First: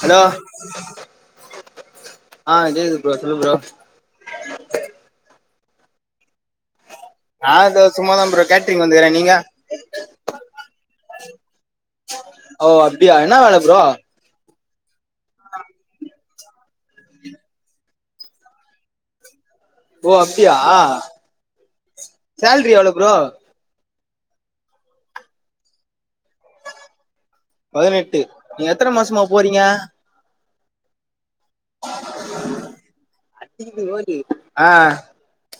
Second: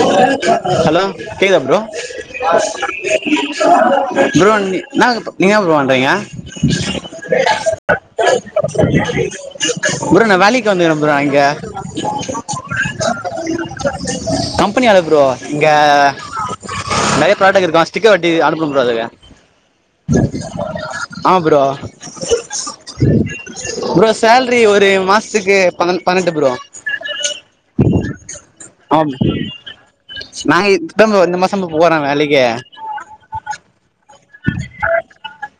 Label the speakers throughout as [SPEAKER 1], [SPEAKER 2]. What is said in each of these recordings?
[SPEAKER 1] Hello
[SPEAKER 2] hello கேக்தா bro
[SPEAKER 1] ஆ கேக்குது ப்ரோ சொல்லு ப்ரோ
[SPEAKER 2] ப்ரோ நீ நாங்கப் நீங்க என்ன ப்ரோ பண்றிங்க
[SPEAKER 1] நா அத சும்மாதா ப்ரோ கேட்டரிங் வந்துக்கறே நீங்க
[SPEAKER 2] ப்ரோ நான் வேலைக்கு வந்துக்கிறேன் ப்ரோ இங்க
[SPEAKER 1] ஓ அப்டியா என்ன வேல ப்ரோ
[SPEAKER 2] கம்பெனி வேலப் ப்ரோ இங்க நெறைய ப்ராடக்ட் இருக்கு ஸ்டிக்கர் ஓட்டி அனுப்புனு ப்ரோ அதுக்கு
[SPEAKER 1] ஓ அப்டியா
[SPEAKER 2] ஆமா ப்ரோ
[SPEAKER 1] சேல்ரி எவ்வளோ ப்ரோ
[SPEAKER 2] ப்ரோ சேலரி ஒரு மாசத்துக்கு பனன் பன்னென்டு ப்ரோ
[SPEAKER 1] பதினெட்டு நீங்க எத்தன மாசமா போறீங்க
[SPEAKER 2] நா இப்தா ப்ரோ இந்த மா சம போற வேலைக்கே
[SPEAKER 1] லி ஆஹ்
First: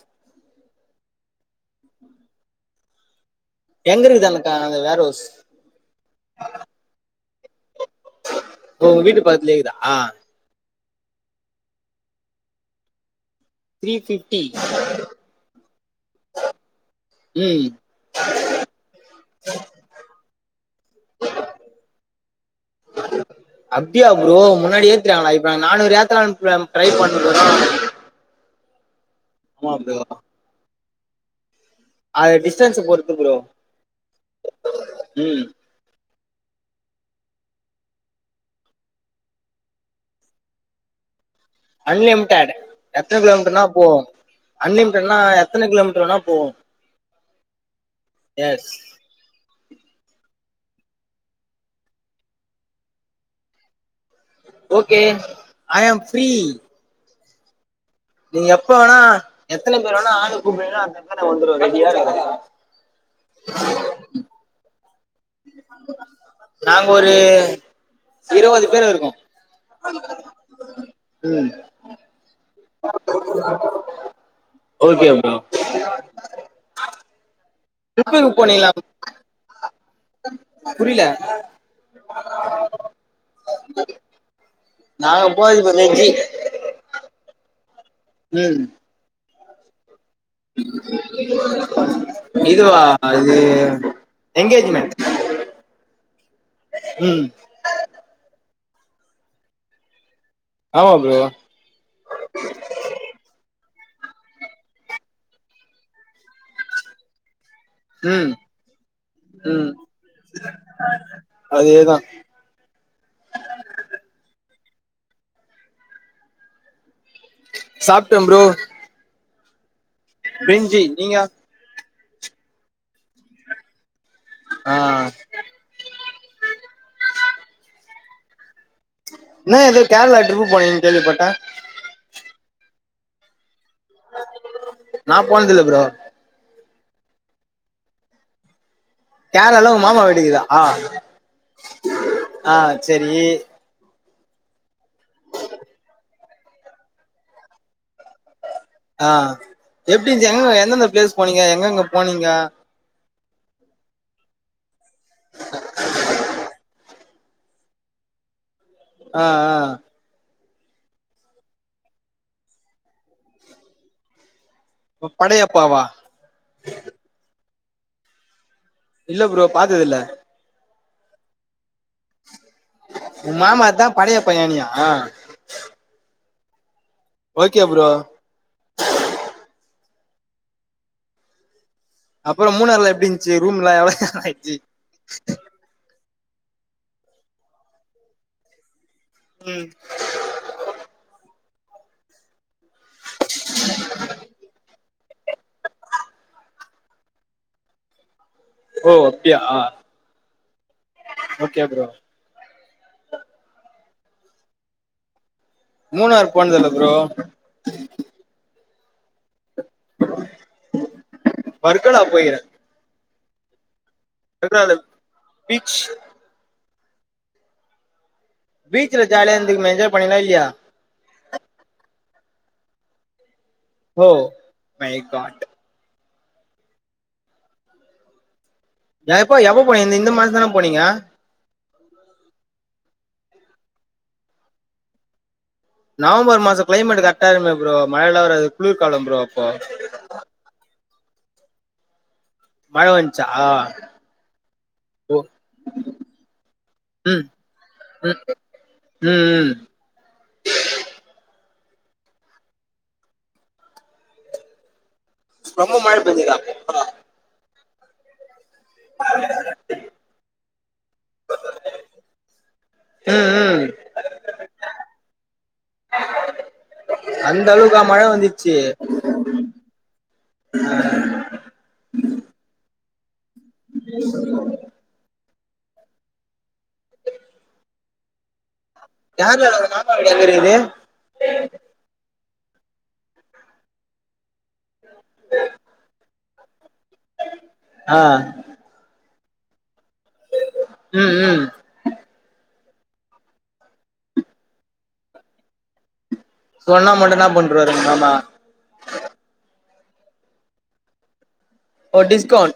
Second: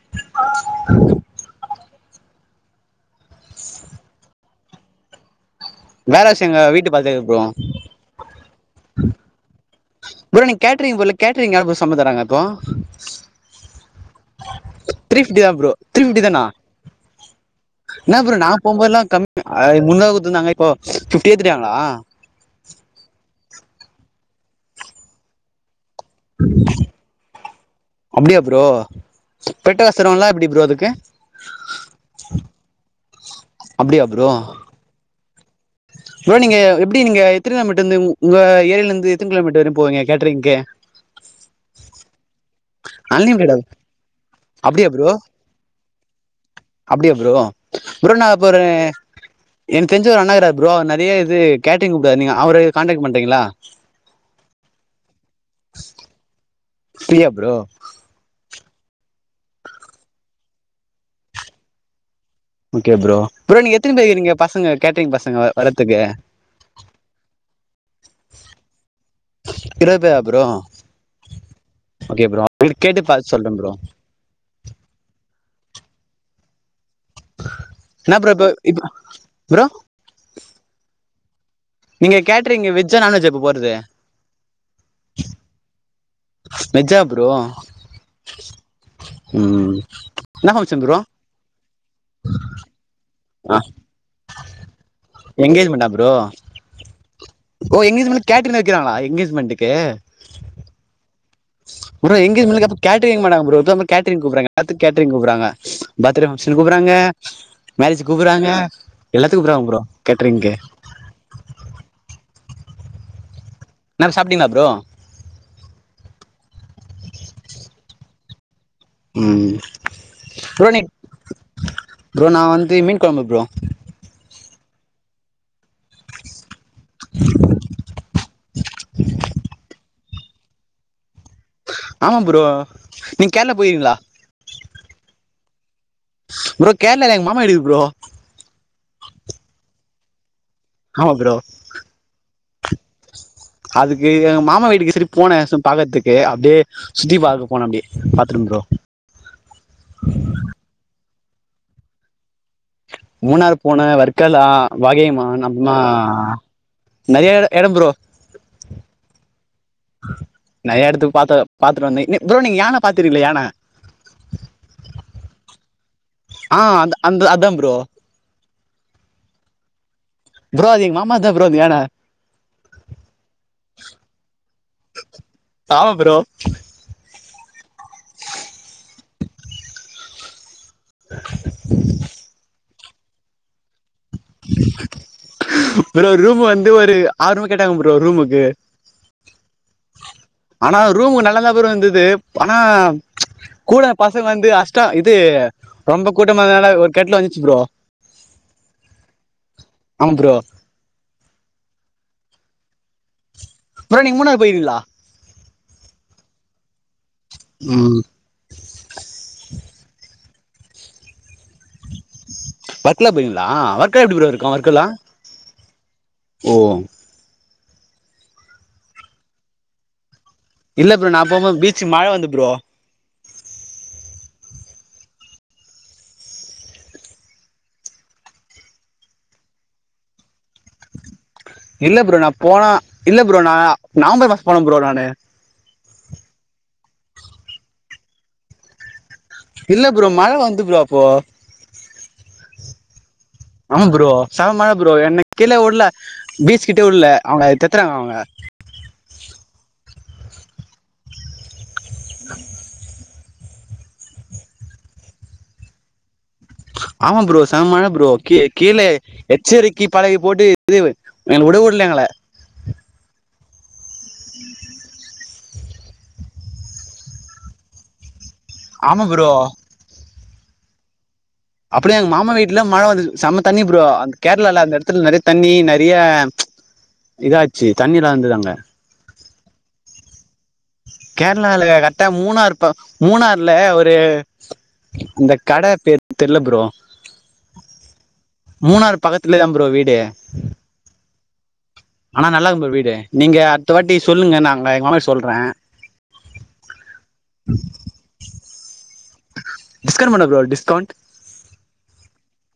[SPEAKER 2] ஆஹ்
[SPEAKER 1] எங்க இருக்குது அன்க்கா அந்த வேரவுஸ்
[SPEAKER 2] வேறவுஸ் ங்க வீட்டு பாத்து ப்ரோ
[SPEAKER 1] ஓ வீட்டு பக்கத்துலேருக்தா ஆஹ்
[SPEAKER 2] கேட்ரிங் போரில கேட்ரிங் எவ்ளோ ப்ரோ சம்பளோ தராங் இப்போ
[SPEAKER 1] த்ரீ ஃபிஃப்டி
[SPEAKER 2] த்ரீ பிப்டி தான் ப்ரோ த்ரீ பிப்டி தானா
[SPEAKER 1] ம்
[SPEAKER 2] என் ப்ரோ நா போவும்போதலாம் கம் முன்னூறு குடுத்நாங்க இப்போ பிப்டி எதிட்டாங்களா
[SPEAKER 1] அப்டியா ப்ரோ முன்னாடி ஏத்திடாங்களா இப்ப நானூறு ஏத் த்தளான் ட்ரை பண்ணுகுர
[SPEAKER 2] அப்டியா ப்ரோ
[SPEAKER 1] ஆமா
[SPEAKER 2] பேட்டா
[SPEAKER 1] ப்ரோ
[SPEAKER 2] காசு தருவாங்க்லா எப்டி ப்ரோ அதுக்கு
[SPEAKER 1] அது டிஸ்டன்ஸ பொர் ருத்து ப்ரோ
[SPEAKER 2] அப்டியா ப்ரோ
[SPEAKER 1] உம்
[SPEAKER 2] ப்ரோ நீங்க எப்டி நீங்க எத்தன்ன மீட்டர்ல இருந்து உ உங்க ஏரியில இருந்து எத்தினா கிலோமீட்டர் வர போவீங்க கேட்டரிங்கு
[SPEAKER 1] லீம் தானு எத்துன கிலோமீட்டர்னா போவோ
[SPEAKER 2] அப்டியா ப்ரோ
[SPEAKER 1] அன்லிமிடட்னா எத்தனை கிலோமீட்டர் வேனா போவம்
[SPEAKER 2] அப்டியா ப்ரோ ப்ரோ நா இப்ப ஒரு
[SPEAKER 1] எஸ்
[SPEAKER 2] எனக்கு தெரிஞ்ச ஒரு அண்ணா இருக்றார் ப்ரோ அவர் நிறைய இது கேட்ரிங் கூப்டுவாறு நீங்க அவர காண்டேக்ட் பண்றீங்களா
[SPEAKER 1] ஓகே ஐ ஆம் ஃப்ரீ
[SPEAKER 2] ஃப்ரீயா ப்ரோ
[SPEAKER 1] நீ எப்ப வேணா எத்தன பேர் வேனா ஆளு கூப்ரிங்லோ டுத்த ம்சோ வந்துரு ரெடியா இருங்க
[SPEAKER 2] ஓகே ப்ரோ ப்ரோ நீங்க எத்தினி பேர் இருக்கீங்க பசங்க கேட்ரி்ங் பசங்க வரதுக்கு
[SPEAKER 1] நாங்க ஒரு இருபது பேர் இருக்கோ
[SPEAKER 2] இருவது பேரா ப்ரோ
[SPEAKER 1] ம்
[SPEAKER 2] ஓகே ப்ரோ அவங்கள்ட்ட கேட்டு பாத்து சொல்றே ப்ரோ
[SPEAKER 1] ஓகே ப்ரோ
[SPEAKER 2] என்ன ப்ரோ இப்ப இப்ப ப்ரோ
[SPEAKER 1] புரில
[SPEAKER 2] நீங்க கேட்ரிங் வெஜ்ஜா நான்வெஜ்ஜா இப்ப போறது
[SPEAKER 1] நாங்க போறது இப்ப வெஜ்ஜி
[SPEAKER 2] மெஜ்ஜா ப்ரோ
[SPEAKER 1] ம்
[SPEAKER 2] உம்
[SPEAKER 1] இதுவா இது
[SPEAKER 2] ஆ
[SPEAKER 1] எங்கேஜ்மெண்ட்
[SPEAKER 2] எங்கேஜ்மெண்டா ப்ரோ
[SPEAKER 1] ம்
[SPEAKER 2] வக்கிறாங்களா எங்கேஜ்மெண்ட்க்கு
[SPEAKER 1] ஆமா ப்ரோ
[SPEAKER 2] ப்ரோ எங்கேஜ்மெண்ட்க்லா அப்போ கேட்ரிங் வக்க மாட்டாங்க ப்ரோ இப்போ தா ப்ரோ கேட்ரிங் கூப்டுறாங்க எல்லாதுக்கு கேட்ரிங் கூப்டுறாங்க பர்த்டே பங்க்ஷன்க்கு கூப்டுறாங்க மேரேஜ்க்கு
[SPEAKER 1] ம்
[SPEAKER 2] கூப்டுறாங்க எல்லாதுக்கு கூப்டுறாங்க
[SPEAKER 1] ம்
[SPEAKER 2] ப்ரோ கேட்ரிங்க்கு
[SPEAKER 1] அதேதான்
[SPEAKER 2] இன்னா சாப்டீங்களா ப்ரோ
[SPEAKER 1] சாப்ட்டே ப்ரோ
[SPEAKER 2] ம் ப்ரோ நீ
[SPEAKER 1] பிரிஞ்சி நீங்க
[SPEAKER 2] ப்ரோ நா வந்து மீன் கொழம்பு ப்ரோ
[SPEAKER 1] ஆ என்ன ஏது கேரளா ட்ரிப் போனீங்கன்னு கேள்விப்பட்டே
[SPEAKER 2] ஆமா ப்ரோ நீங்க கேரளா போய்ருக்கீங்களா
[SPEAKER 1] நா போனதில்ல ப்ரோ
[SPEAKER 2] ப்ரோ கேரளால எங்க மாமா வீடு இருக்கு ப்ரோ
[SPEAKER 1] கேரளால்ல உங்க மாமா வீடுருக்குதா ஆ
[SPEAKER 2] ஆமா ப்ரோ
[SPEAKER 1] ஆ செரி
[SPEAKER 2] அதுக்கு எங்க மாமா வீட்டுக்கு சரி போனே சும்மா பாக்குறதுக்கு அப்டியே சுத்தி பாக்க போனே அப்டியே பாத்துட்டே ப்ரோ
[SPEAKER 1] ஆ எப்டிருந்ச்சி எங்க எந்தெந்த பிளேஸ் போனீங்க எங்க எங்க போனீங்க
[SPEAKER 2] மூணாறு போனே வர்க்கலா வாகையம்மா நம்மா நெறய எ எடம் ப்ரோ
[SPEAKER 1] ஆஹ் ஆஹ் ஆ
[SPEAKER 2] நெறைய எடத்துக்கு பாத்து பாத்துட்டு வந்தே நீ ப்ரோ நீங்க யான பாத்துரீல யான
[SPEAKER 1] படையப்பாவா
[SPEAKER 2] ஆஹ் அ அந்த அது ப்ரோ
[SPEAKER 1] இல்ல ப்ரோ பாத்ததில்ல
[SPEAKER 2] ப்ரோ அது எங்க மாமா தா ப்ரோ அந்த யான
[SPEAKER 1] உ மாமா தா படையப்பா யானயா
[SPEAKER 2] ஆமா ப்ரோ
[SPEAKER 1] ஓக் கே ப்ரோ அப்புறம் மூணார்ல எப்படிந்துச்சு ரூம்லா எவ்ள
[SPEAKER 2] ப்ரோ ரூம் வந்து ஒரு ஆறு ரூம் கேட்டாங்க ப்ரோ ரூமுக்கு ஆனா ரூம்க நல்லதா வந்தது ஆனா கூட பசங்க வந்து அஷ்டம் இது ரொம்ப கூட்டம்னால ஒரு கெட்டல வந்துச்சு ப்ரோ
[SPEAKER 1] ஓ அப்டியா
[SPEAKER 2] ஆமா ப்ரோ
[SPEAKER 1] ஓகே ப்ரோ
[SPEAKER 2] ப்ரோ நீங்க மூனாறு போயிருகிங்ளா
[SPEAKER 1] மூணாறு போனதில்ல ப்ரோ
[SPEAKER 2] ம்
[SPEAKER 1] பர்க்கலா போய்க்ற
[SPEAKER 2] பர்க்லா போயிர்ங்களா ஒர்க் பர்க்கலா எப்படி இருக்கு ஒர்க்
[SPEAKER 1] வர்கலால
[SPEAKER 2] எல்லா
[SPEAKER 1] பீச் பீச்சல ஜாலியா இருந்தீங்கலா என்ஜாய் பண்ணீங்கலா யா
[SPEAKER 2] இல்ல ப்ரோ நா போம்போ பீச்சு மழை வந்து ப்ரோ
[SPEAKER 1] ஓ மை காட் எப்போ எப்ப போனீங்க இந்த மாசந்தானே போனீங்க
[SPEAKER 2] இல்ல ப்ரோ நா போனா இல்ல ப்ரோ நா நவம்பர் மாசம் போன ப்ரோ நானு
[SPEAKER 1] நவம்பர் மாசம் கிளைமேட் கரொக்டா இருக்குமே ப்ரோ மழ எல்லா வராது குளர்காலம் ப்ரோ அப்போ
[SPEAKER 2] இல்ல ப்ரோ மழை வந்து ப்ரோ அப்போ
[SPEAKER 1] மழ வஞ்
[SPEAKER 2] ஆமா ப்ரோ செம மழ ப்ரோ
[SPEAKER 1] ஓ
[SPEAKER 2] என்ன கீழ விடல பீச்ச கிட்ட விடல
[SPEAKER 1] ம்
[SPEAKER 2] அவுங்க துரத்துறாங்க அவங்க
[SPEAKER 1] ம் ம்
[SPEAKER 2] ஆஹ
[SPEAKER 1] ரொம்ப மழை பெஞ்சுதா
[SPEAKER 2] ஆமா ப்ரோ செம மழ ப்ரோ கே கீழே எச்சரிக்கி பலக போட்டு இது விட விடல எங்கள
[SPEAKER 1] ம் ம்
[SPEAKER 2] உஹூம்
[SPEAKER 1] அந்த அளவுக்கா மழ வந்
[SPEAKER 2] ஆமா ப்ரோ
[SPEAKER 1] ஆஹ
[SPEAKER 2] அப்படியே எங்க மாமா வீட்ல மழ வந்துச் செம தண்ணி ப்ரோ அந்த கேரளால அந்த இடத்துல நெறய தண்ணி நெறயா ப்ச் இதாச்சு தண்ணியெல்லா வந்தது அங்க.
[SPEAKER 1] கேரளால உங்க மாமா வீடு எங்க இருக்கு
[SPEAKER 2] கேரளால கரெக்டா மூணார் ப மூணார்ல ஒரு அந்த கட பேர் தெர்ல ப்ரோ.
[SPEAKER 1] ஆஹ்
[SPEAKER 2] மூணார் பக்கத்துல தா ப்ரோ வீ டு
[SPEAKER 1] ம் ம்
[SPEAKER 2] ஆனா நல்லா இருக்கு ப்ரோ வீ டு நீங்க அடுத்த வாட்டி சொல்லுங்க நாங்க எங்க மாமாகிட்ட சொல்றேன்.
[SPEAKER 1] சொன்னா மட்டும்தா பண்ருவாரு எங்க மாமா
[SPEAKER 2] டிஸ்கவுண்ட் பண்ணுவாரா ப்ரோ டிஸ்கவுண்ட்
[SPEAKER 1] ஓ டிஸ்கவுண்ட்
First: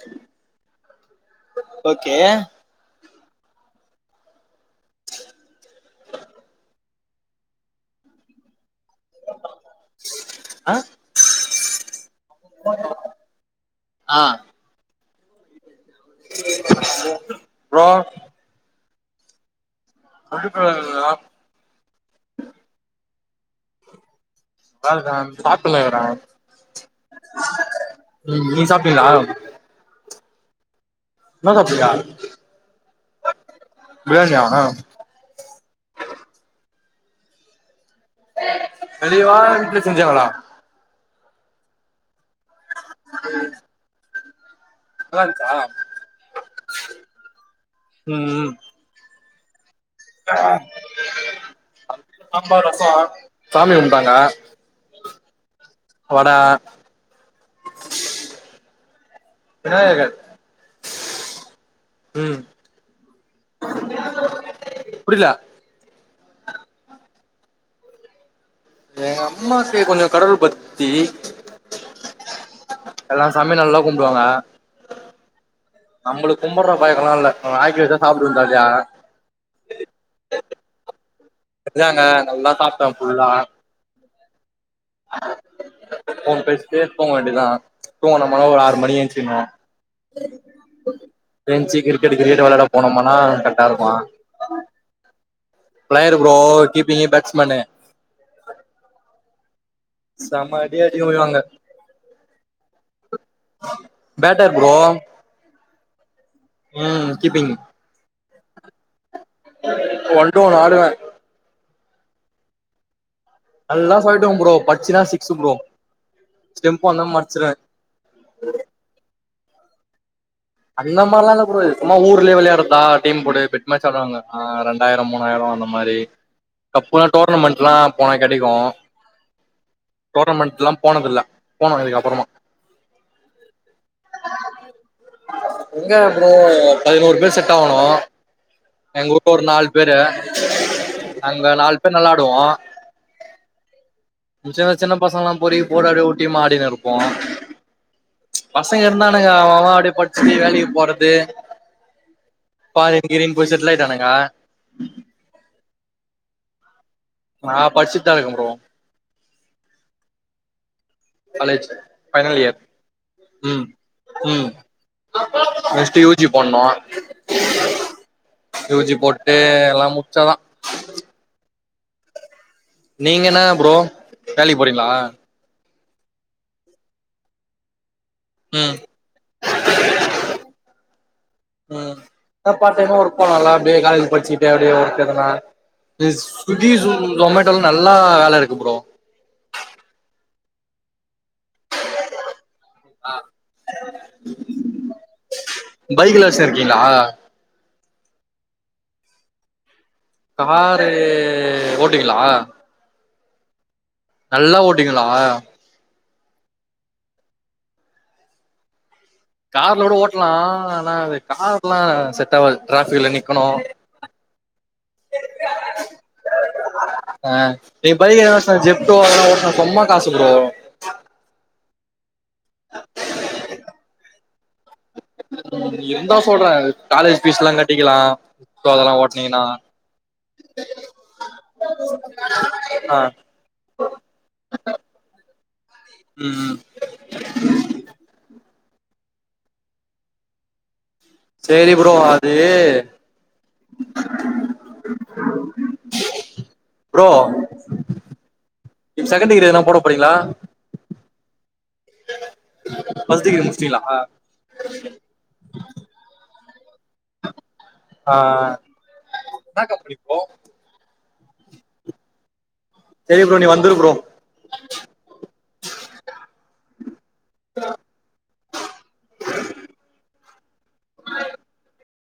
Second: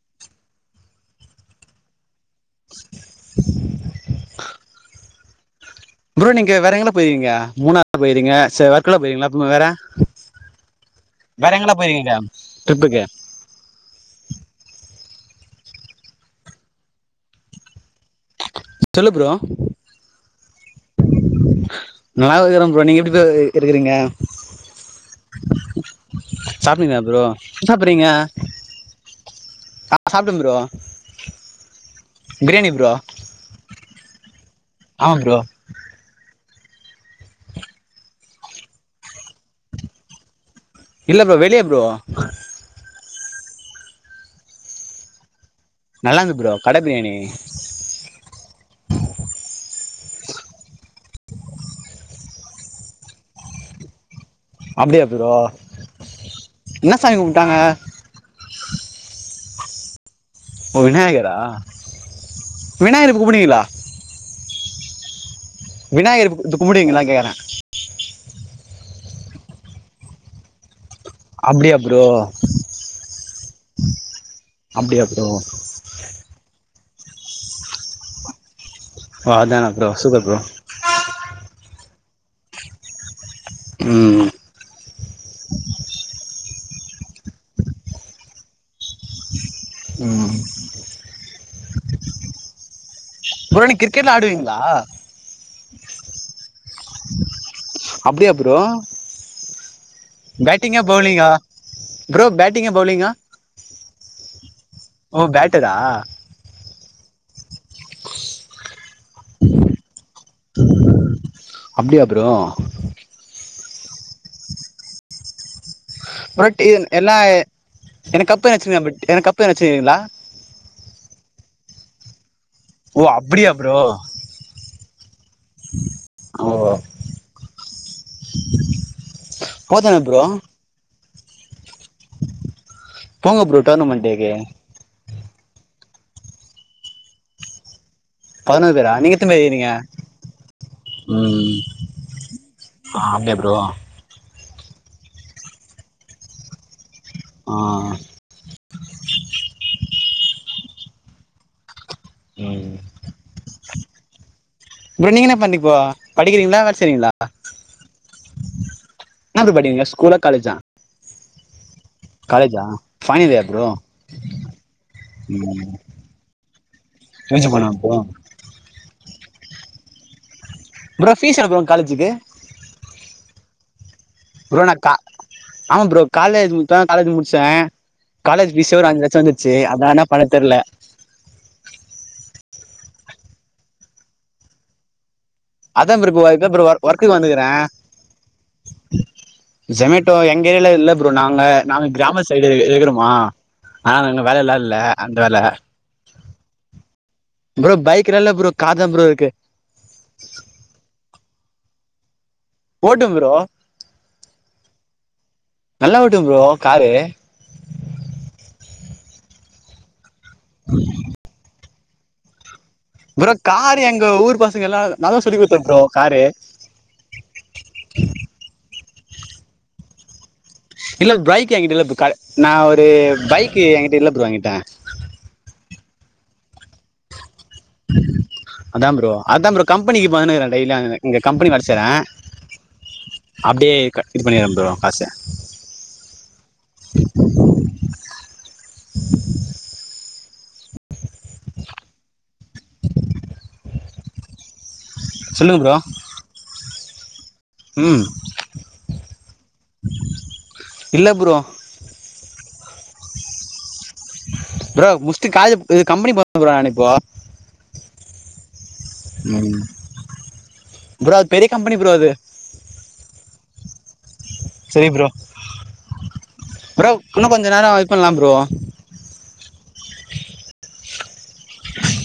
[SPEAKER 1] ஓகே
[SPEAKER 2] [unintelligible]
[SPEAKER 1] [inaudible]
[SPEAKER 2] ப்ரோ நீங்க வேற எங்கன போயிர்வீங்க. மூணாறு போயிர்வீங்க சே வே க்குல போயிர்வீங்களா பு வேற வேரெங்கன போய்ருவிங்க
[SPEAKER 1] ஆஹ் ப்ரோ
[SPEAKER 2] சொல்லு ப்ரோ நல்லா இருக்கிறோம் ப்ரோ. நீங்க எப்டி ப்ரோ இரு இருக்கிறீங்க.
[SPEAKER 1] நல்லாருக்கே சாப்டல இவரே
[SPEAKER 2] சாப்டீங்களா ப்ரோ என்ன சாப்பறீங்க
[SPEAKER 1] நீ நீ சாப்டீங்களா
[SPEAKER 2] சாப்ட்டே ப்ரோ
[SPEAKER 1] என்ன சாப்டீங்க
[SPEAKER 2] பிரியாணி ப்ரோ
[SPEAKER 1] பிரியாணியா
[SPEAKER 2] ஆமா ப்ரோ
[SPEAKER 1] வெளியவா வீட்ல செஞ்சாங்களா
[SPEAKER 2] இல்ல ப்ரோ வெளிய ப்ரோ
[SPEAKER 1] [inaudible] நல்லாருன்ச்சா
[SPEAKER 2] நல்லாந்தது ப்ரோ கட பிரியாணி
[SPEAKER 1] ஆஹ சாம்பார் ரசோ சாமி கும்டாங்க
[SPEAKER 2] [unintelligible] ப்ரோ என்ன சாமி கும்டாங்க
[SPEAKER 1] விநாயகர்
[SPEAKER 2] ஓ விநாயகரா
[SPEAKER 1] ம்
[SPEAKER 2] விநாயகர்க்கு கும்புடுவீங்களா
[SPEAKER 1] புரில
[SPEAKER 2] விநாயகர்க்கு கும்புடுவீங்களானு கேக்கறேன்
[SPEAKER 1] எங்க அம்மாக்கு கொஞ்சோ கடவுள் பக்தி
[SPEAKER 2] அப்டியா ப்ரோ
[SPEAKER 1] எல்லா சாமி நல்லா கும்டுவாங்க
[SPEAKER 2] அப்படியா ப்ரோ
[SPEAKER 1] நம்பளுக்கும் கும்புர்ர பழக்களாம் இல்ல நம்ம வாய்க்கு ருசியா சாப்ட்டு வந்தாச்சா
[SPEAKER 2] வாதானா ப்ரோ சூப்பர் ப்ரோ
[SPEAKER 1] இதாங்க நல்லா சாப்டே ஃபுல்லா
[SPEAKER 2] ம் ம்
[SPEAKER 1] ஃபோன் பேசிட்டே தூங்க வேண்டியதா தூங்கனுமா ஒரு ஆறு மணிக்கு எந்ச்சிகினு என்ச்சு கிரிக்கெட் கிரிக்கெட் வெளயாட போனோமா ஆ
[SPEAKER 2] ப்ரோ
[SPEAKER 1] கர்ட்டா
[SPEAKER 2] நீ
[SPEAKER 1] இருக்கு
[SPEAKER 2] கிரிக்கெட்ல ஆடுவீங்களா
[SPEAKER 1] பிளேயர் ப்ரோ கீப்பிங்கு பேட்ஸ்மேனு
[SPEAKER 2] அப்படியா ப்ரோ
[SPEAKER 1] செம அடி
[SPEAKER 2] பேட்டிங்கா
[SPEAKER 1] அடிக்கு
[SPEAKER 2] பௌலிங்கா
[SPEAKER 1] விழுவாங்க
[SPEAKER 2] ப்ரோ பேட்டிங்கா பௌலிங்கா
[SPEAKER 1] பேட்டர் ப்ரோ
[SPEAKER 2] ஓ பேட்டரா
[SPEAKER 1] ம் கீப்பிங் ஒன் டு ஒன் ஆடுவே
[SPEAKER 2] அப்டியா ப்ரோ
[SPEAKER 1] அதுதா சொல்ட்டம் ப்ரோ பட்ச்சுனா சிக்ஸு ப்ரோ
[SPEAKER 2] பட் என்
[SPEAKER 1] ஸ்டெம்ப் அந்த
[SPEAKER 2] என்னா
[SPEAKER 1] மடிச்சிருவே
[SPEAKER 2] எனக் கப் எதா அச்சிருக்காங்ளா பிட் எதா கப் எதா வெச்சுருக்கிங்ளா
[SPEAKER 1] அந்த மார்லா இல்ல ப்ரோ இது சும்மா ஊர்லயே வெளையா ட்றதா‌
[SPEAKER 2] ஓ
[SPEAKER 1] டீம் போட்டு
[SPEAKER 2] அப்படியா
[SPEAKER 1] பெட்
[SPEAKER 2] ப்ரோ
[SPEAKER 1] மேட்ச் விளாடுவாங்க ஆ ரென் நா என்னமோ அந்த மாரி
[SPEAKER 2] ஓ
[SPEAKER 1] கப்னா டோர்னமெண்ட்லா போனா கெடைக்கு
[SPEAKER 2] போதானே ப்ரோ
[SPEAKER 1] டோர்னமெண்ட்லா போனதில்ல போனு இதுக்கப்புறமா
[SPEAKER 2] போங்க ப்ரோ டோர்னமெண்ட்டுக்கு
[SPEAKER 1] எங்க ப்ரோ பதினோரு பேர் செட் ஆவணு
[SPEAKER 2] பதனொரு பேரா
[SPEAKER 1] எங்க
[SPEAKER 2] நீங்க எத்தன
[SPEAKER 1] ஊர்ல
[SPEAKER 2] பேர்
[SPEAKER 1] ஒரு நாலு
[SPEAKER 2] இருக்கிங்க
[SPEAKER 1] பேரு நாங்க
[SPEAKER 2] ம்
[SPEAKER 1] நாலு பேர் நல்லாடுவோ
[SPEAKER 2] அப்டியா ப்ரோ
[SPEAKER 1] சின்ன சின்ன பசங்கெலா பொறுக்கி போட்டு அப்டிய ஒரு டீமா ஆடினே இரு ப்போ
[SPEAKER 2] ஆ
[SPEAKER 1] பசங்க இருந்தானுங்க அவ அவ அப்டியே ப டிச்சிட்டு வேலைக்கு போறது
[SPEAKER 2] ம்
[SPEAKER 1] ஃபாரின் கீரின் போய் செ ட்லாய்ட்டானுங்க
[SPEAKER 2] ப்ரோ நீங்க என்ன பண்ணிப்போ படிக்கிறீங்ளா வேல செய்றீங்ளா
[SPEAKER 1] நா படிச்சுட்டுதா இருக்கே ப்ரோ
[SPEAKER 2] எனாவ்து படிங்க ஸ்கூலா காலஜா
[SPEAKER 1] college final year
[SPEAKER 2] final year
[SPEAKER 1] ம்
[SPEAKER 2] ப்ரோ
[SPEAKER 1] ம்
[SPEAKER 2] ம்
[SPEAKER 1] நெஸ்ட்டு யூ ஜி போடுணோ
[SPEAKER 2] யூஜி பண்ண ப்ரோ
[SPEAKER 1] யூ ஜி போட் டு எல்லா முட்ச்சாதா
[SPEAKER 2] ப்ரோ ஃபீஸ் எளோ ப்ரோ காலேஜுக்கு
[SPEAKER 1] நீங்க என்னா ப்ரோ வேலைக்
[SPEAKER 2] ப்ரோ நான்
[SPEAKER 1] போறீங்ளா
[SPEAKER 2] கா ஆமா ப்ரோ காலேஜ் முத்தா காலேஜ் முடிச்ச காலேஜ்
[SPEAKER 1] ம்
[SPEAKER 2] பீஸே ஒரு அஞ்சு லட்சொ வந்துருச்சு அதா என்னா பண்ணன் தெர்ல
[SPEAKER 1] இப்ப பார்ட் டைம்மா ஒர்க் பண்ணலா அப்டியே காலேஜு படிச்சுஞ்டே அப்டியே ஒர்க் எதுனா
[SPEAKER 2] அதா ப்ரோ இப்ப அதா ப்ரோ ஒர் ஒர்க்குக்கு வந்துக்குறே
[SPEAKER 1] நல்லா வேல இருக்கு ப்ரோ
[SPEAKER 2] சோமேட்டோ இங் கே எல்லா இல்ல ப்ரோ நாங்க நாங்க கிராம சைட் இ இருக்குறோமா ஆனால இங்க வேல எல்லா இல்ல அந்த வேல
[SPEAKER 1] பைக்ல வச்சிருக்கீங்களா
[SPEAKER 2] ப்ரோ பைக்ல்லா இல்ல ப்ரோ கார்தா பரோ இருக்கு
[SPEAKER 1] காரு ஓட்டுவீங்களா
[SPEAKER 2] ஓட்டுவ ப்ரோ
[SPEAKER 1] நல்லா ஓட்டுவீங்களா
[SPEAKER 2] டுவே ப்ரோ காரு
[SPEAKER 1] கார்ல கூட ஓட் லா ஆனா அது கா ல்லா செட்டாவாது
[SPEAKER 2] ப்ரோ கார் எங்க ஊர் பாசங்க எல்லா நா தா சொல்லி குடுத்தே ப்ரோ காரு
[SPEAKER 1] சொ அதுவா ஒருத சொம்ம காசு ப்ரோ
[SPEAKER 2] இல்ல பைக் எங்கிட்ட இல்ல பா கால் நா ஒரு பைக் எங்கிட்ட இல்ல ப்ரோ எங்கிட் ட
[SPEAKER 1] எந்தா சொல்றே அது காலேஜ் ஃபீஸ்லா கட்டிக்கலா
[SPEAKER 2] அதா
[SPEAKER 1] அதெல்லா
[SPEAKER 2] ப்ரோ
[SPEAKER 1] ஓட்னீங்கன்னா
[SPEAKER 2] அதா ப்ரோ கம்பெனிக்கு பன்னுன்னுக்குற டெய்லியொ அங்க இங்க கம்பெனி வேலச் சைரே
[SPEAKER 1] ஆ
[SPEAKER 2] அப்டியே க இது பண்ணிடுறே ப்ரோ காசு
[SPEAKER 1] ம் ம் சேரி ப்ரோ அது
[SPEAKER 2] சொல்லுங்க ப்ரோ
[SPEAKER 1] ப்ரோ
[SPEAKER 2] ம்
[SPEAKER 1] செகன்ட் டிகிரி எதனா போட போறீங்களா
[SPEAKER 2] இல்ல ப்ரோ
[SPEAKER 1] [unintelligible] முச்டிங்களா
[SPEAKER 2] ப்ரோ முஷ்டு கா இது கம்பெனி போற ப்ரோ நானு
[SPEAKER 1] ஆஹ் ஆஹ் இன்னா கம்பனி ப்ரோ
[SPEAKER 2] ப்ரோ அது பெரிய கம்பனி ப்ரோ அது
[SPEAKER 1] சேரி ப்ரோ நீ வந்துரு ப்ரோ
[SPEAKER 2] சரி ப்ரோ ப்ரோ இன்னொ கொஞ்ச நேரொ இது பண்ணலா ப்ரோ
[SPEAKER 1] [unintelligible]
[SPEAKER 2] [unintelligible]